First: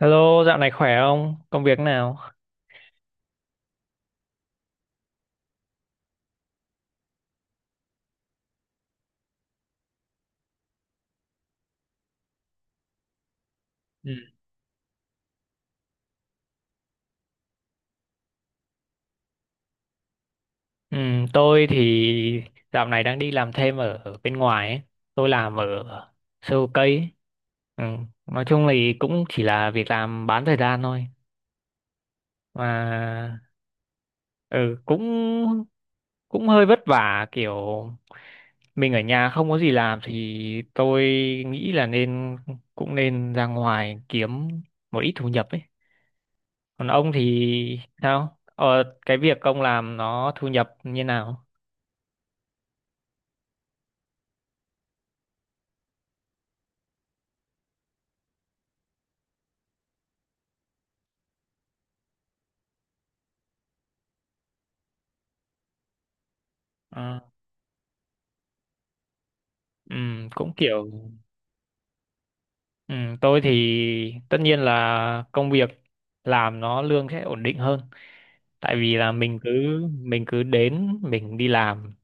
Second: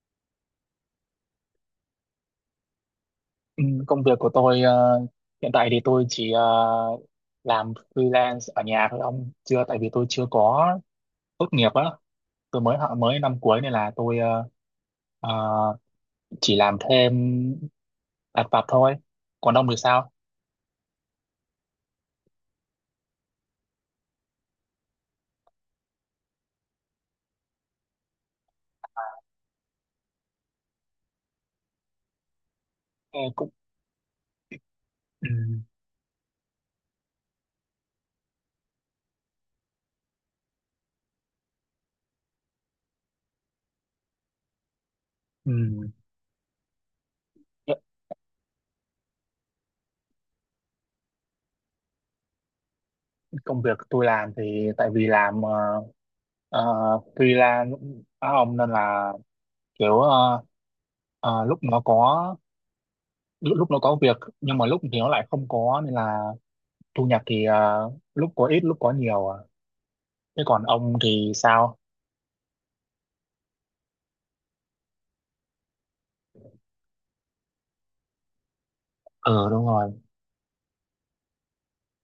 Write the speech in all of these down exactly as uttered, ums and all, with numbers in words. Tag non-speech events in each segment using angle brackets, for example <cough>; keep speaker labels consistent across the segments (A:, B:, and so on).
A: Hello, dạo này khỏe không? Công việc nào?
B: Ừ, công việc của tôi ờ, hiện tại thì tôi chỉ ờ, làm freelance ở nhà thôi ông, chưa tại vì tôi chưa có tốt nghiệp á. Tôi mới họ mới năm cuối nên là
A: Ừ.
B: tôi ờ, ờ, chỉ làm thêm lặt vặt thôi. Còn ông thì sao?
A: Ừ, tôi thì dạo này đang đi làm thêm ở, ở bên ngoài ấy. Tôi làm ở sale cây ấy. Ừ, nói chung thì cũng chỉ là việc làm bán thời gian thôi.
B: Ờ,
A: Mà
B: cũng
A: ừ,
B: ừ,
A: cũng cũng hơi vất vả kiểu mình ở nhà không có gì làm thì tôi nghĩ là nên cũng nên ra ngoài kiếm một ít thu nhập
B: ừ.
A: ấy. Còn ông thì sao? Ờ, cái việc ông làm nó thu nhập như nào?
B: Hiện công việc tôi làm thì tại vì làm ờ, ờ, freelance á ông, nên là kiểu ờ, ờ, lúc nó có lúc, lúc nó có việc, nhưng mà lúc thì nó lại không có, nên là thu
A: Ờ,
B: nhập thì à, lúc có ít lúc có nhiều à.
A: ừm,
B: Thế
A: cũng
B: còn
A: kiểu
B: ông thì sao?
A: ừm, tôi thì tất nhiên là công việc làm nó lương sẽ ổn định hơn. Tại vì là mình
B: Ừ,
A: cứ
B: đúng rồi.
A: mình cứ đến mình đi làm,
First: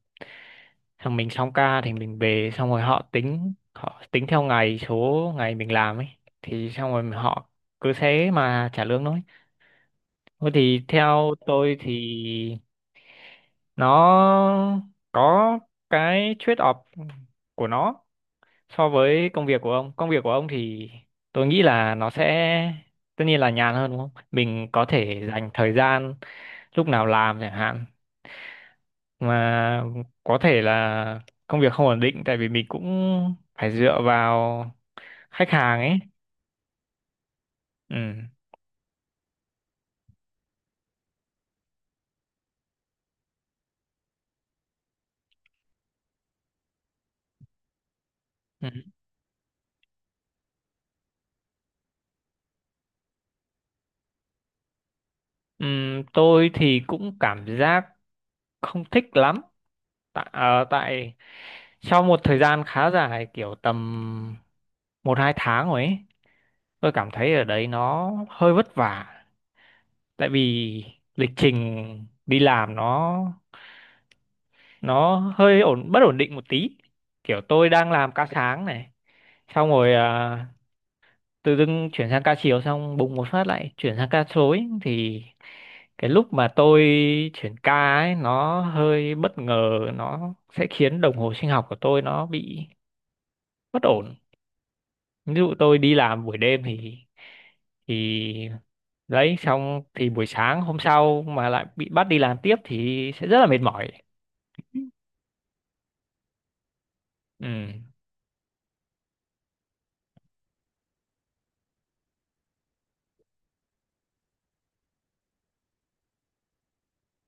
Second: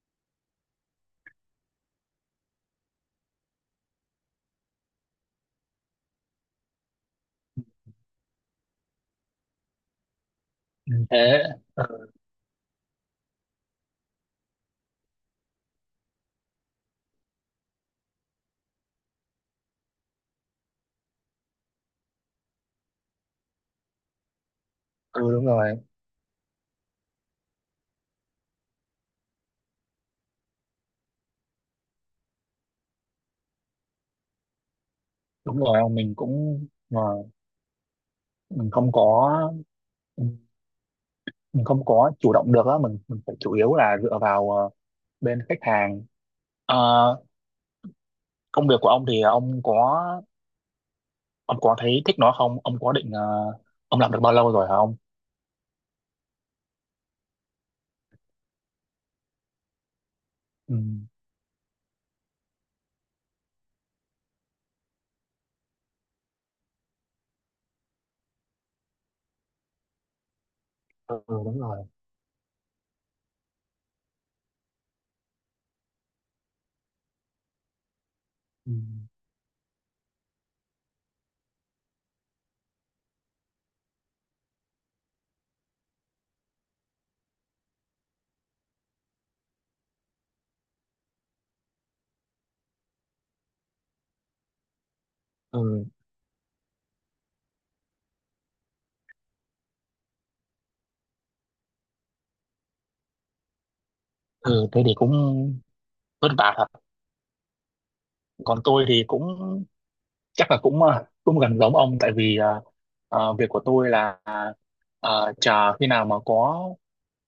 A: xong mình xong ca thì mình về, xong rồi họ tính họ tính theo ngày số ngày mình làm ấy, thì xong rồi họ cứ thế mà trả lương thôi. Thôi thì
B: Ừ, thế
A: theo tôi thì
B: ừ,
A: nó có cái trade-off của nó so với công việc của ông. Công việc của ông thì tôi nghĩ là nó sẽ tất nhiên là nhàn hơn đúng không? Mình có thể
B: ừ, đúng
A: dành thời
B: rồi,
A: gian lúc nào làm chẳng hạn. Mà có thể là công việc không ổn định tại vì mình cũng phải dựa vào khách
B: đúng
A: hàng
B: rồi ông.
A: ấy.
B: Mình cũng mà
A: Ừ.
B: mình không có mình không có chủ động được á, mình mình phải chủ yếu là dựa vào ờ, bên khách hàng. Ờ,
A: Ừ.
B: công việc của ông thì ông có ông có thấy thích nó không? Ông có định ờ, ông làm được bao lâu rồi hả ông?
A: Ừm, tôi thì cũng cảm giác không thích lắm tại, ờ,
B: Ừ,
A: tại sau một thời gian khá dài kiểu tầm một hai tháng rồi ấy tôi cảm thấy ở đấy nó hơi vất vả tại vì
B: ừ
A: lịch
B: đúng rồi.
A: trình đi làm nó nó hơi ổn bất ổn định một tí kiểu tôi đang làm ca sáng
B: Ừ,
A: này xong rồi ờ, tự dưng chuyển sang ca chiều xong bùng một phát lại chuyển sang ca rối thì cái lúc mà tôi chuyển ca ấy nó hơi bất ngờ nó sẽ khiến đồng hồ sinh học của tôi nó bị bất ổn ví dụ tôi
B: ừ,
A: đi làm buổi đêm thì thì đấy xong thì buổi sáng hôm sau mà lại bị bắt đi làm tiếp thì sẽ rất là mệt mỏi.
B: ừ, thế thì cũng vất vả thật.
A: Ừ.
B: Còn tôi thì cũng chắc là cũng ờ, cũng gần giống ông, tại vì ờ, ờ, việc của tôi là ờ, chờ khi nào mà có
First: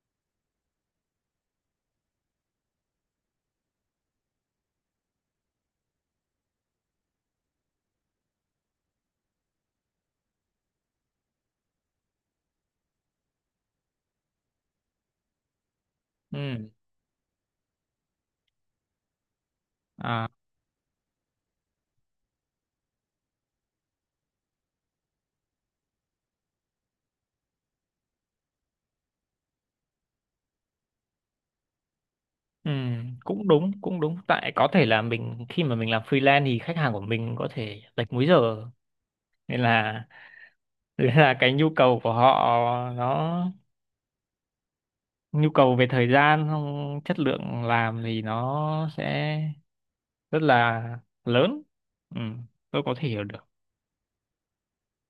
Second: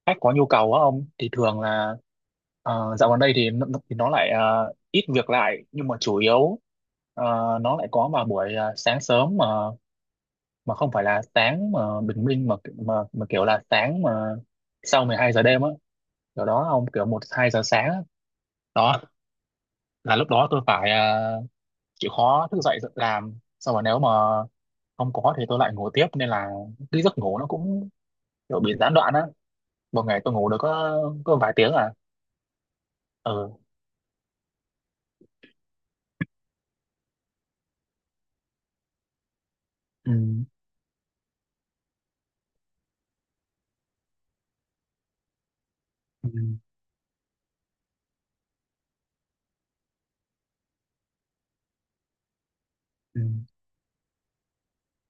B: khách có nhu cầu á ông, thì thường là ờ, dạo gần đây thì nó, nó- thì nó lại ờ, ít việc lại, nhưng mà chủ yếu ờ, nó lại có vào buổi ờ, sáng sớm, mà mà không phải là sáng mà bình minh, mà mà mà kiểu là sáng mà sau mười hai giờ đêm á, kiểu đó
A: Ừ.
B: ông, kiểu một hai giờ sáng á. Đó là
A: À.
B: lúc đó tôi phải ờ, chịu khó thức dậy làm, xong rồi nếu mà không có thì tôi lại ngủ tiếp, nên là cái giấc ngủ nó cũng kiểu bị gián đoạn á. Một ngày tôi ngủ được có có vài tiếng à.
A: Ừ, cũng
B: Ừ.
A: đúng cũng đúng tại có thể là mình khi mà mình làm freelance thì khách hàng của mình có thể lệch múi giờ nên là
B: Ừ.
A: đấy là cái nhu cầu của họ nó nhu cầu về thời
B: Ừ.
A: gian không chất lượng làm thì nó sẽ rất là lớn. Ừ, tôi có thể
B: Ừ.
A: hiểu được.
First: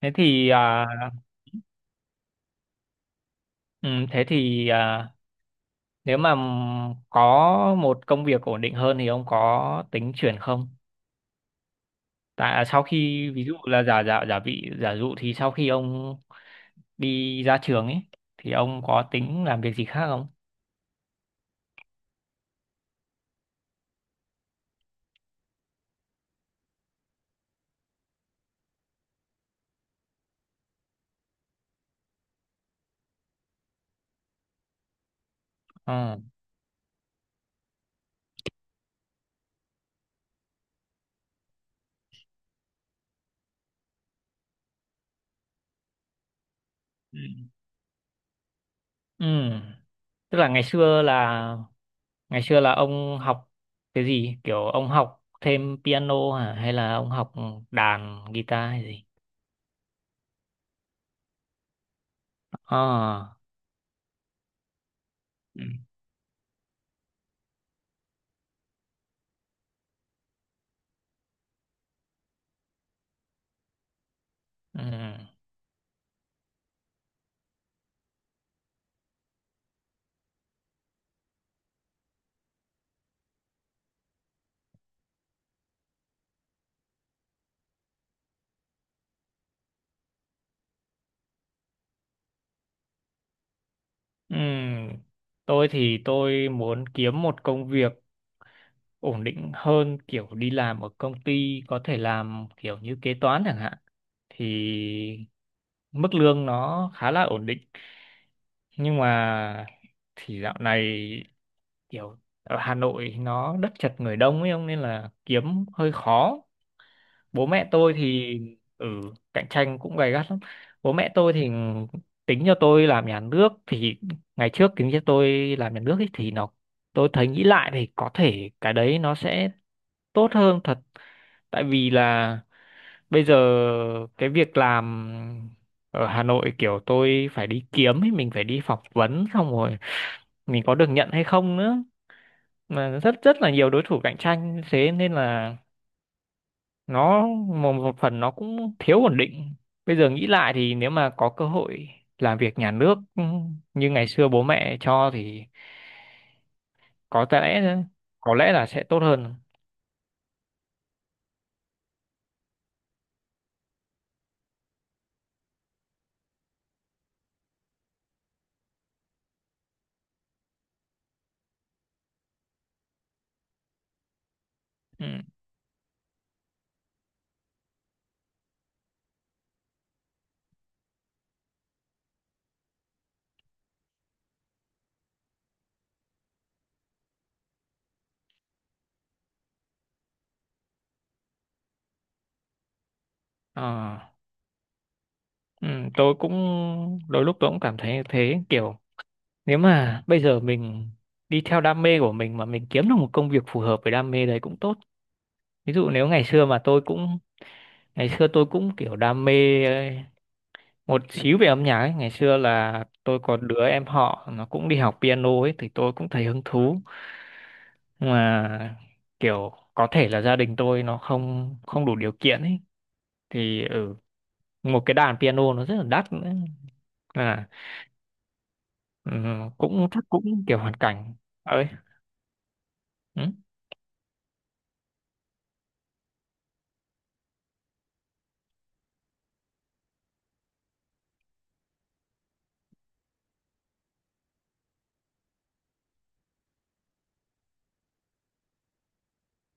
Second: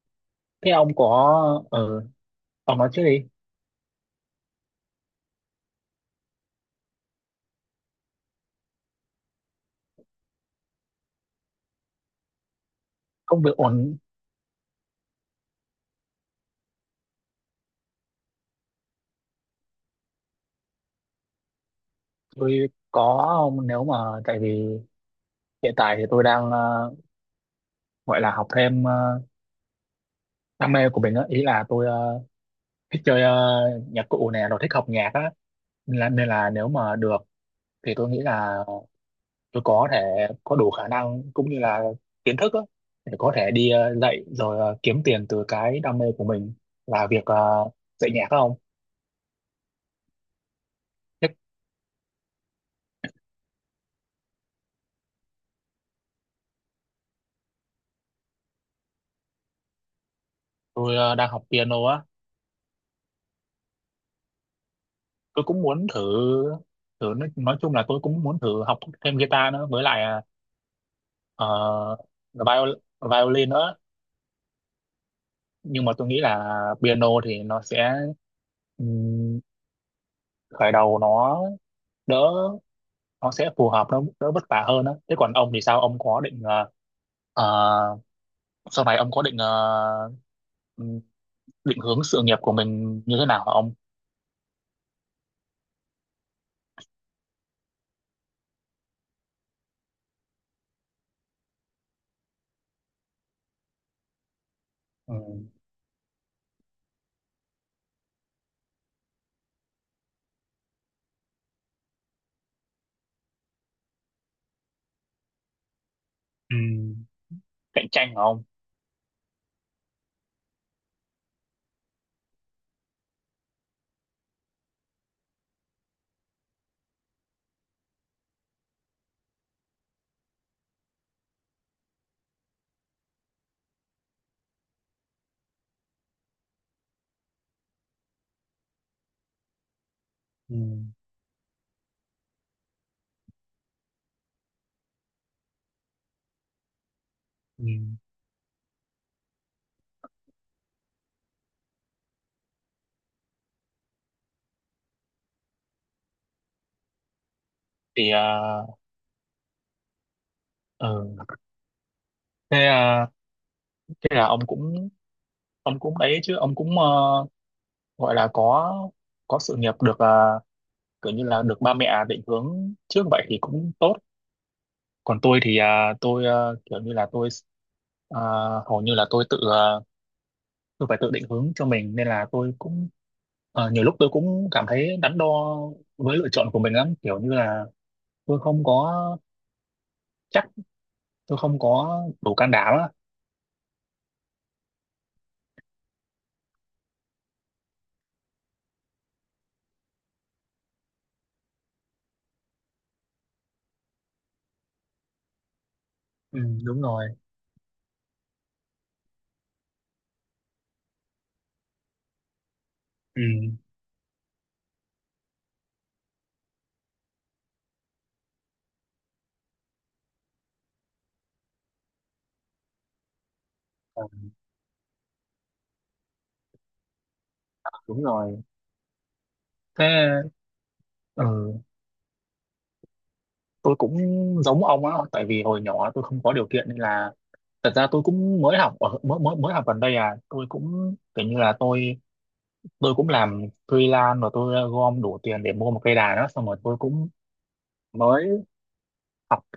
A: thế thì
B: Thế
A: à,
B: ông có ừ. Ông nói trước đi.
A: ừ, thế thì à, nếu mà có một công việc ổn định hơn thì ông có tính chuyển không tại à, sau khi
B: Công
A: ví dụ
B: việc
A: là
B: ổn.
A: giả giả giả vị giả dụ thì sau khi ông đi ra trường ấy thì ông có tính làm việc gì khác không?
B: Tôi có ông, nếu mà tại vì hiện tại thì tôi đang ờ, gọi là học thêm ờ, đam mê của mình á, ý là tôi ờ, thích chơi ờ, nhạc cụ nè, rồi thích học nhạc á, nên là, nên là nếu mà được thì tôi nghĩ là tôi có thể có đủ khả năng cũng như là kiến thức á, để có thể đi ờ, dạy, rồi ờ, kiếm tiền từ cái đam mê của mình, là
A: Ừ.
B: việc ờ, dạy nhạc không?
A: Ừ. Tức là ngày xưa
B: Thế
A: là ngày xưa là ông học cái gì? Kiểu ông học thêm piano hả? Hay là ông học đàn, guitar hay gì?
B: tôi ờ, đang học piano á.
A: À.
B: Tôi
A: Ừ.
B: cũng muốn thử thử nói, nói chung là tôi cũng muốn thử học thêm guitar nữa, với lại ờ, ờ, viol, violin nữa.
A: Ừ.
B: Nhưng mà tôi nghĩ là piano thì nó sẽ ừm, khởi đầu nó đỡ, nó sẽ phù hợp, nó đỡ vất vả hơn á. Thế còn ông thì sao? Ông có định ờ, ờ, sau này ông có định ờ, ừm, định hướng sự nghiệp của mình như thế nào hả ông?
A: Ừ. Tôi thì tôi muốn kiếm một công việc ổn định hơn kiểu đi làm ở công ty có thể làm kiểu như kế toán chẳng hạn thì
B: Ừ,
A: mức lương nó khá là ổn định nhưng mà thì dạo này kiểu ở Hà Nội nó đất chật người đông ấy ông nên là kiếm hơi khó
B: ừ,
A: bố mẹ
B: cạnh
A: tôi
B: tranh hả
A: thì
B: ông?
A: ừ cạnh tranh cũng gay gắt lắm bố mẹ tôi thì tính cho tôi làm nhà nước thì ngày trước tính cho tôi làm nhà nước ấy, thì nó tôi thấy nghĩ lại thì có thể cái đấy nó sẽ tốt hơn thật tại vì là bây giờ cái việc làm ở Hà Nội kiểu tôi phải đi kiếm ấy mình phải đi phỏng vấn xong rồi
B: Ừ,
A: mình có được nhận hay không nữa mà rất rất là nhiều đối thủ cạnh tranh thế nên là nó
B: ừ.
A: một, một phần nó cũng thiếu ổn định bây giờ nghĩ lại thì nếu mà có cơ hội làm việc nhà nước ừ, như ngày xưa bố mẹ cho thì có lẽ
B: Thì ờ,
A: có lẽ là sẽ tốt hơn.
B: ừ. Thế ờ, thế là ông cũng ông cũng đấy chứ, ông cũng ờ, gọi là có có sự nghiệp được ờ, kiểu như là được ba mẹ định hướng trước vậy thì cũng tốt.
A: Ừ.
B: Còn tôi thì ờ, tôi ờ, kiểu như là tôi ờ, hầu như là tôi tự ờ, tôi phải tự định hướng cho mình, nên là tôi cũng ờ, nhiều lúc tôi cũng cảm thấy đắn đo với lựa chọn của mình lắm, kiểu như là tôi không có chắc, tôi không có đủ can đảm á.
A: Ờ. Ừ. Tôi cũng đôi lúc tôi cũng cảm thấy như thế kiểu nếu mà bây giờ mình đi theo đam mê của mình mà mình kiếm được một công việc phù hợp với đam mê đấy cũng tốt ví dụ nếu ngày
B: Ừ,
A: xưa mà tôi
B: đúng rồi.
A: cũng ngày xưa tôi cũng kiểu đam mê một xíu về âm nhạc ấy. Ngày xưa là tôi
B: Ừ.
A: có đứa em họ nó cũng đi học piano ấy thì tôi cũng thấy hứng thú nhưng mà kiểu có thể là gia đình tôi nó không không đủ điều kiện ấy thì ừ,
B: ờ,
A: một cái đàn piano nó rất là đắt nữa. À.
B: Đúng rồi.
A: Ừ, cũng chắc
B: Thế
A: cũng kiểu hoàn cảnh
B: ừ,
A: ấy. Ừ.
B: tôi cũng giống ông á, tại vì hồi nhỏ tôi không có điều kiện, nên là thật ra tôi cũng mới học ở mới mới mới học gần đây à. Tôi cũng kiểu như là tôi tôi cũng làm freelance, và tôi gom đủ tiền để mua một cây đàn đó, xong rồi tôi cũng mới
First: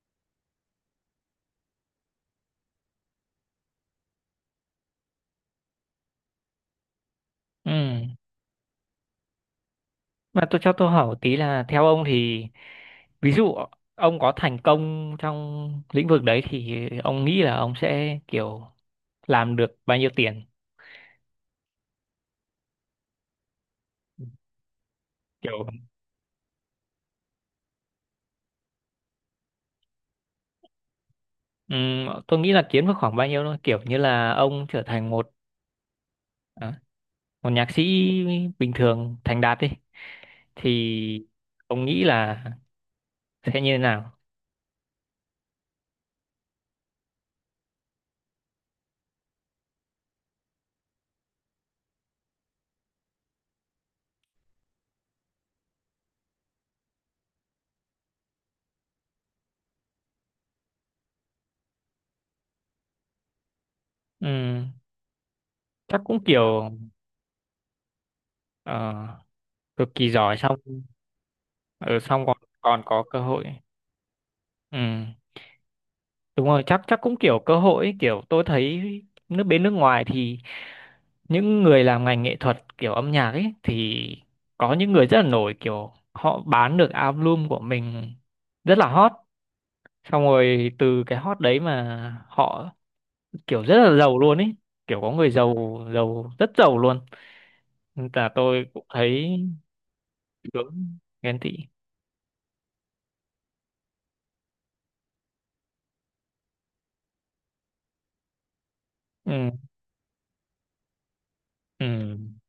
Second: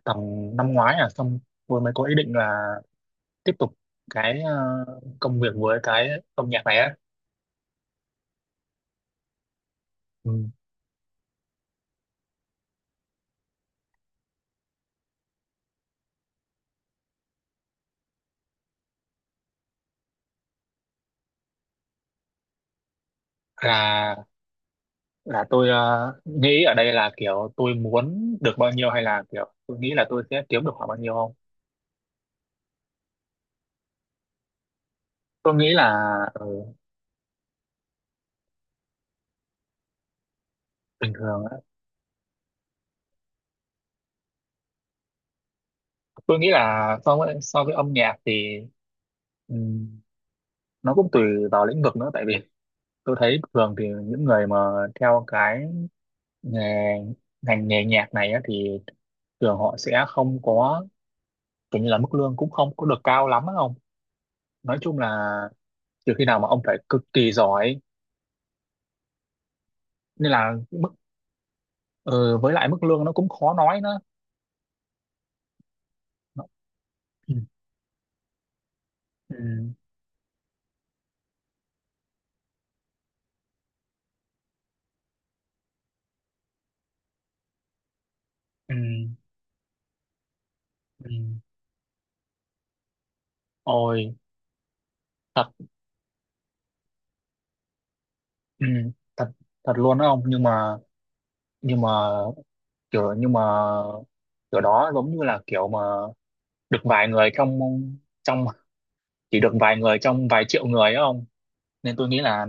B: tầm năm ngoái à. Xong tôi mới có ý định là tiếp tục cái ờ, công việc với cái âm nhạc này á.
A: Ừ. Mà
B: Ừ.
A: tôi cho tôi hỏi một tí là theo ông thì ví dụ ông có thành công trong lĩnh vực đấy thì ông nghĩ là ông sẽ kiểu làm được bao nhiêu tiền
B: là là
A: kiểu?
B: tôi ờ, nghĩ ở đây là kiểu tôi muốn được bao nhiêu, hay là kiểu tôi nghĩ là tôi sẽ kiếm được khoảng bao nhiêu không?
A: Ừm, tôi nghĩ là kiếm được khoảng bao nhiêu thôi kiểu như là ông trở thành một
B: Tôi nghĩ là ừ,
A: à, một nhạc sĩ bình thường thành đạt đi
B: bình
A: thì
B: thường á.
A: ông nghĩ là sẽ như thế nào?
B: Tôi nghĩ là so với so với âm nhạc thì ừm, nó cũng tùy vào lĩnh vực nữa, tại vì tôi thấy thường thì những người mà theo cái nghề ngành nghề nhạc này á, thì thường họ sẽ không có, kiểu như là mức lương cũng không có được cao lắm á ông.
A: Ừm,
B: Nói chung là
A: chắc
B: trừ
A: cũng
B: khi nào
A: kiểu
B: mà ông phải cực kỳ giỏi,
A: ờ, cực kỳ
B: nên
A: giỏi
B: là
A: xong
B: mức
A: ở xong còn
B: ờ, với lại
A: còn
B: mức
A: có
B: lương nó
A: cơ
B: cũng
A: hội.
B: khó nói nữa.
A: Ừm, đúng
B: Nó-
A: rồi chắc chắc cũng
B: ừ,
A: kiểu cơ hội ấy, kiểu tôi thấy
B: ừ,
A: nước bên nước ngoài thì những người làm ngành nghệ thuật kiểu âm nhạc ấy thì có những người rất là nổi kiểu họ bán được album của mình
B: ừ,
A: rất là hot xong rồi từ
B: ừ.
A: cái hot đấy mà họ kiểu rất là
B: Ôi
A: giàu luôn ấy kiểu có người
B: thật.
A: giàu giàu rất giàu luôn. Nên là tôi
B: Ừ,
A: cũng
B: thật
A: thấy
B: thật luôn đó ông, nhưng mà
A: hướng ghen tị.
B: nhưng mà kiểu nhưng mà kiểu đó giống như là kiểu mà được vài người trong trong chỉ
A: ừ,
B: được vài người trong vài triệu người á ông,
A: ừ,
B: nên tôi nghĩ là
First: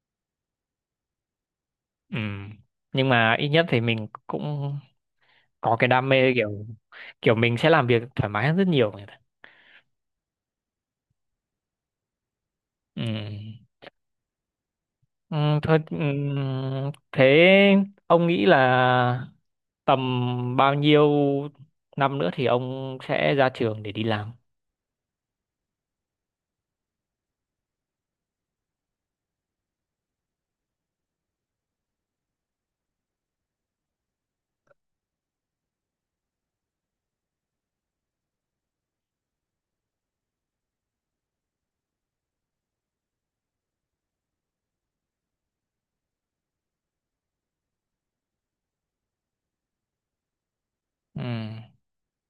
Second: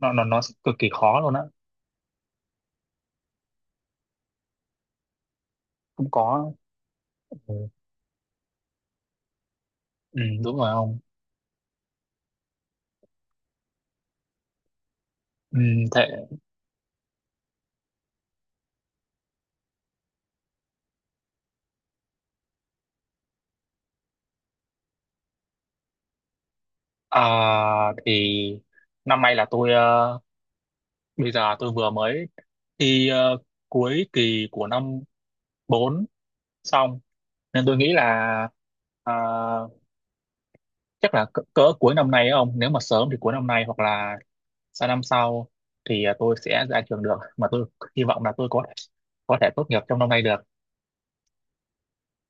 B: nó nó nó cực kỳ khó luôn á.
A: ừ. Nhưng mà ít nhất thì mình cũng có cái
B: Không
A: đam mê
B: có.
A: kiểu kiểu
B: Ừ,
A: mình sẽ làm việc thoải mái hơn rất nhiều người ta.
B: ừ, đúng rồi ông.
A: Ừ. Ừ,
B: Ừ,
A: thôi ừ,
B: thế.
A: thế ông nghĩ là tầm bao nhiêu năm nữa thì ông sẽ ra trường để đi làm?
B: À, thì năm nay là tôi ờ, bây giờ tôi vừa mới thi ờ, cuối kỳ của năm bốn xong, nên tôi nghĩ là ờ, chắc là cỡ, cỡ cuối năm nay ấy ông, nếu mà sớm thì cuối năm nay hoặc là sang năm sau thì ờ, tôi sẽ ra trường được, mà tôi hy vọng là tôi có có thể tốt nghiệp trong năm nay được.
A: Ừ.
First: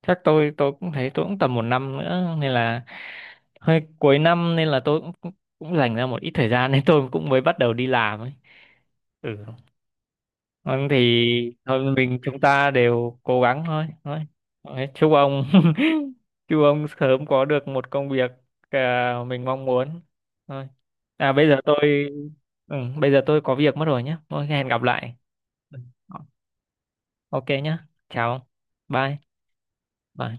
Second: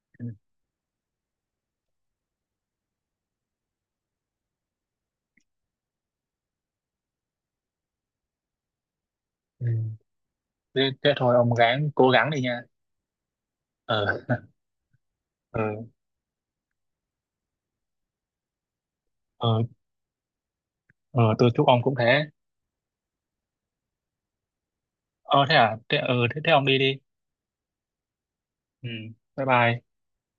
A: chắc
B: Ừ.
A: tôi tôi cũng thấy tôi cũng tầm một năm nữa nên là hơi cuối năm nên là tôi cũng cũng cũng dành ra một ít thời gian <laughs> nên tôi cũng mới bắt đầu đi làm ấy. Ừ.
B: Ừ. Thế,
A: Vâng, thì
B: thế thôi ông
A: thôi
B: gắng cố
A: mình
B: gắng
A: chúng
B: đi nha.
A: ta đều cố gắng thôi
B: ờ
A: thôi. Thôi, chúc ông
B: ờ
A: <laughs> chúc ông sớm có được một công việc à, mình
B: ờ
A: mong muốn thôi.
B: ờ,
A: À bây
B: tôi
A: giờ
B: chúc ông cũng
A: tôi
B: thế.
A: ừ, bây giờ tôi có việc mất rồi nhé thôi hẹn gặp lại.
B: Ờ, thế à?
A: Ừ.
B: Thế ờ thế, thế ông đi đi.
A: Ok nhé, chào,
B: Ừ,
A: bye
B: bye bye.
A: bye.